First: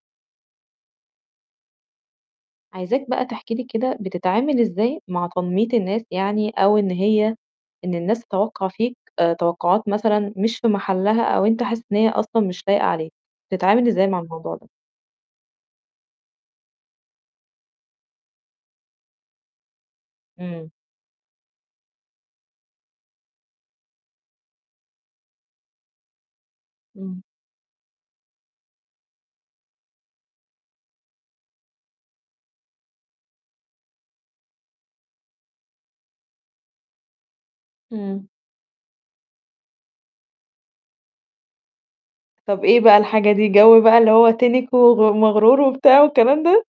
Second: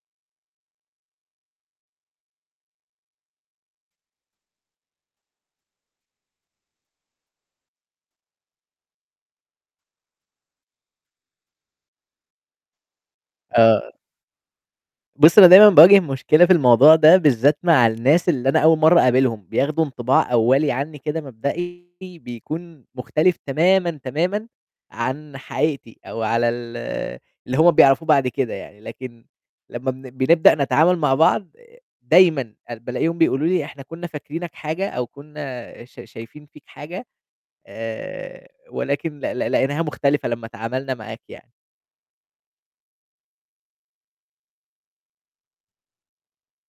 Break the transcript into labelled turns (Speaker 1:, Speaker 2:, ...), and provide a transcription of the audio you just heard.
Speaker 1: عايزاك بقى تحكي لي كده، بتتعامل إزاي مع تنمية الناس يعني أو إن هي إن الناس تتوقّع فيك آآ توقعات مثلًا مش في محلها أو أنت حاسس إن هي أصلًا مش لايقة عليك،
Speaker 2: آآ
Speaker 1: بتتعامل إزاي مع الموضوع ده.
Speaker 2: بُصي أنا دايمًا باواجه مشكلة في الموضوع ده بالذات مع الناس اللي أنا أوّل مرّة اقابلهم، بياخدوا انطباع أوّلي
Speaker 1: إمم.
Speaker 2: عنّي كده مبدئي بيكون مختلف تمامًا، تمامًا عن حقيقتي أو على ال
Speaker 1: إمم.
Speaker 2: اللي هُم بيعرفوا بعد كده يعني، لكن لمّا بن بنبدأ نتعامل مع بعض دايمًا آآ بالاقيهم بيقولوا لي إحنا كنّا فاكرينك حاجة أو كنّا ش شايفين فيك حاجة
Speaker 1: إمم.
Speaker 2: آآ ولكن ل ل لقيناها مختلفة لمّا اتعَاملنا معاك يعني.
Speaker 1: طب إيه بقى الحاجة دي، جو بقى اللي هو تِنِك وم مغرور وبتاعه والكلام ده؟